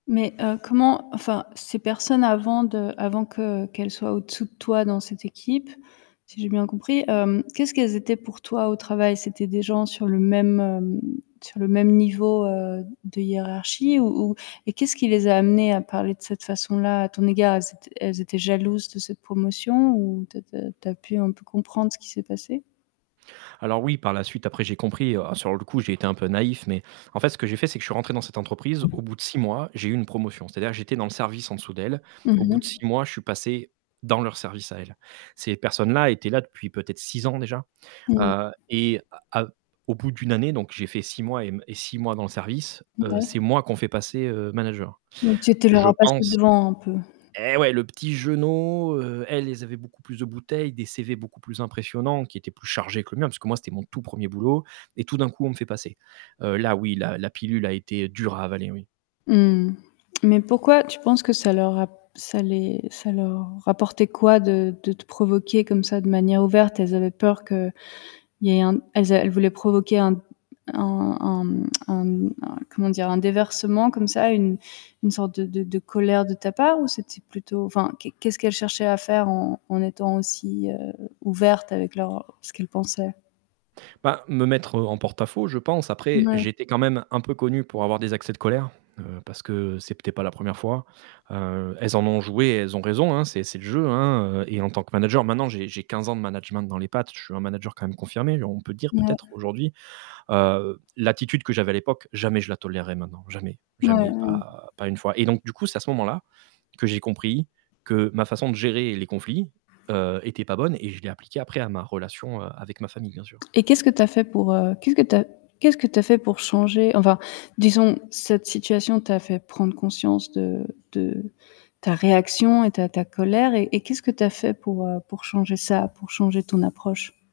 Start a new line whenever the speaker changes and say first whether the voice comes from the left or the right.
left: Mais heu, comment, enfin, ces personnes avant de avant que qu'elles soient au-dessous de toi dans cette équipe, si j'ai bien compris, hem, qu'est-ce qu'elles étaient pour toi au travail? C'était des gens sur le même, hem, sur le même niveau, heu, de hiérarchie ou ou et qu'est-ce qui les a amenées à parler de cette façon-là à ton égard? Elles étaient elles étaient jalouses de cette promotion ou tu as tu as tu as pu un peu comprendre ce qui s'est passé?
right: Alors oui, par la suite après, j'ai compris. Heu, sur le coup, j'ai été un peu naïf mais en fait, ce que j'ai fait, c'est que je suis rentré dans cette entreprise, au bout de 6 mois j'ai eu une promotion. C'est-à-dire, j'étais dans le service en dessous d'elles, au
left: Mmh
right: bout de
left: mh.
right: 6 mois je suis passé dans leur service à elles. Ces personnes-là étaient là depuis peut-être 6 ans déjà,
left: Moui.
right: heu et à à au bout d'1 année donc j'ai fait 6 mois et m et 6 mois dans le service, heu,
left: Mouais.
right: c'est moi qu'on fait passer, heu, manager.
left: Donc tu étais leur
right: Je
left: as passé
right: pense
left: devant un peu?
right: eh ouais, le petit jeunot, heu, elles, elles avaient beaucoup plus de bouteilles, des CV beaucoup plus impressionnants qui étaient plus chargés que le mien, parce que, moi, c'était mon tout 1er boulot et tout d'un coup, on me fait passer. Heu, là oui, la la pilule a été dure à avaler, oui.
left: Mmh, mais pourquoi tu penses que ça leur a ça les ça leur apportait quoi de de te provoquer comme ça de manière ouverte? Elles avaient peur qu'il y ait un elles a elles voulaient provoquer un un un, mmh, un un comment dire? Un déversement comme ça, une une sorte de de de colère de ta part ou c'était plutôt, enfin, qu'est qu'est-ce qu'elles cherchaient à faire en en étant aussi, heu, ouvertes avec leur ce qu'elles pensaient?
right: Ben, me mettre, heu, en porte-à-faux je pense, après
left: Mouais.
right: j'étais quand même un peu connu pour avoir des accès de colère, heu, parce que c'était pas la 1re fois. Heu, elles en ont joué et elles ont raison, hein, c'est c'est le jeu, hein, heu et en tant que manager maintenant j'ai j'ai 15 ans de management dans les pattes, je suis un manager quand même confirmé on peut dire, peut-être
left: Mouais.
right: aujourd'hui, heu, l'attitude que j'avais à l'époque, jamais je la tolèrerai maintenant, jamais,
left: Mouais,
right: jamais,
left: ouais.
right: pas pas 1 fois. Et donc du coup, c'est à ce moment-là que j'ai compris que ma façon de gérer les conflits, heu, était pas bonne et je l'ai appliquée après à ma relation, heu, avec ma famille bien sûr.
left: Et qu'est-ce que tu as fait pour heu, qu'est-ce que tu as qu'est-ce que tu as fait pour changer enfin, disons cette situation t'a fait prendre conscience de de ta réaction et ta ta colère et et qu'est-ce que tu as fait pour, heu, pour changer ça, pour changer ton approche?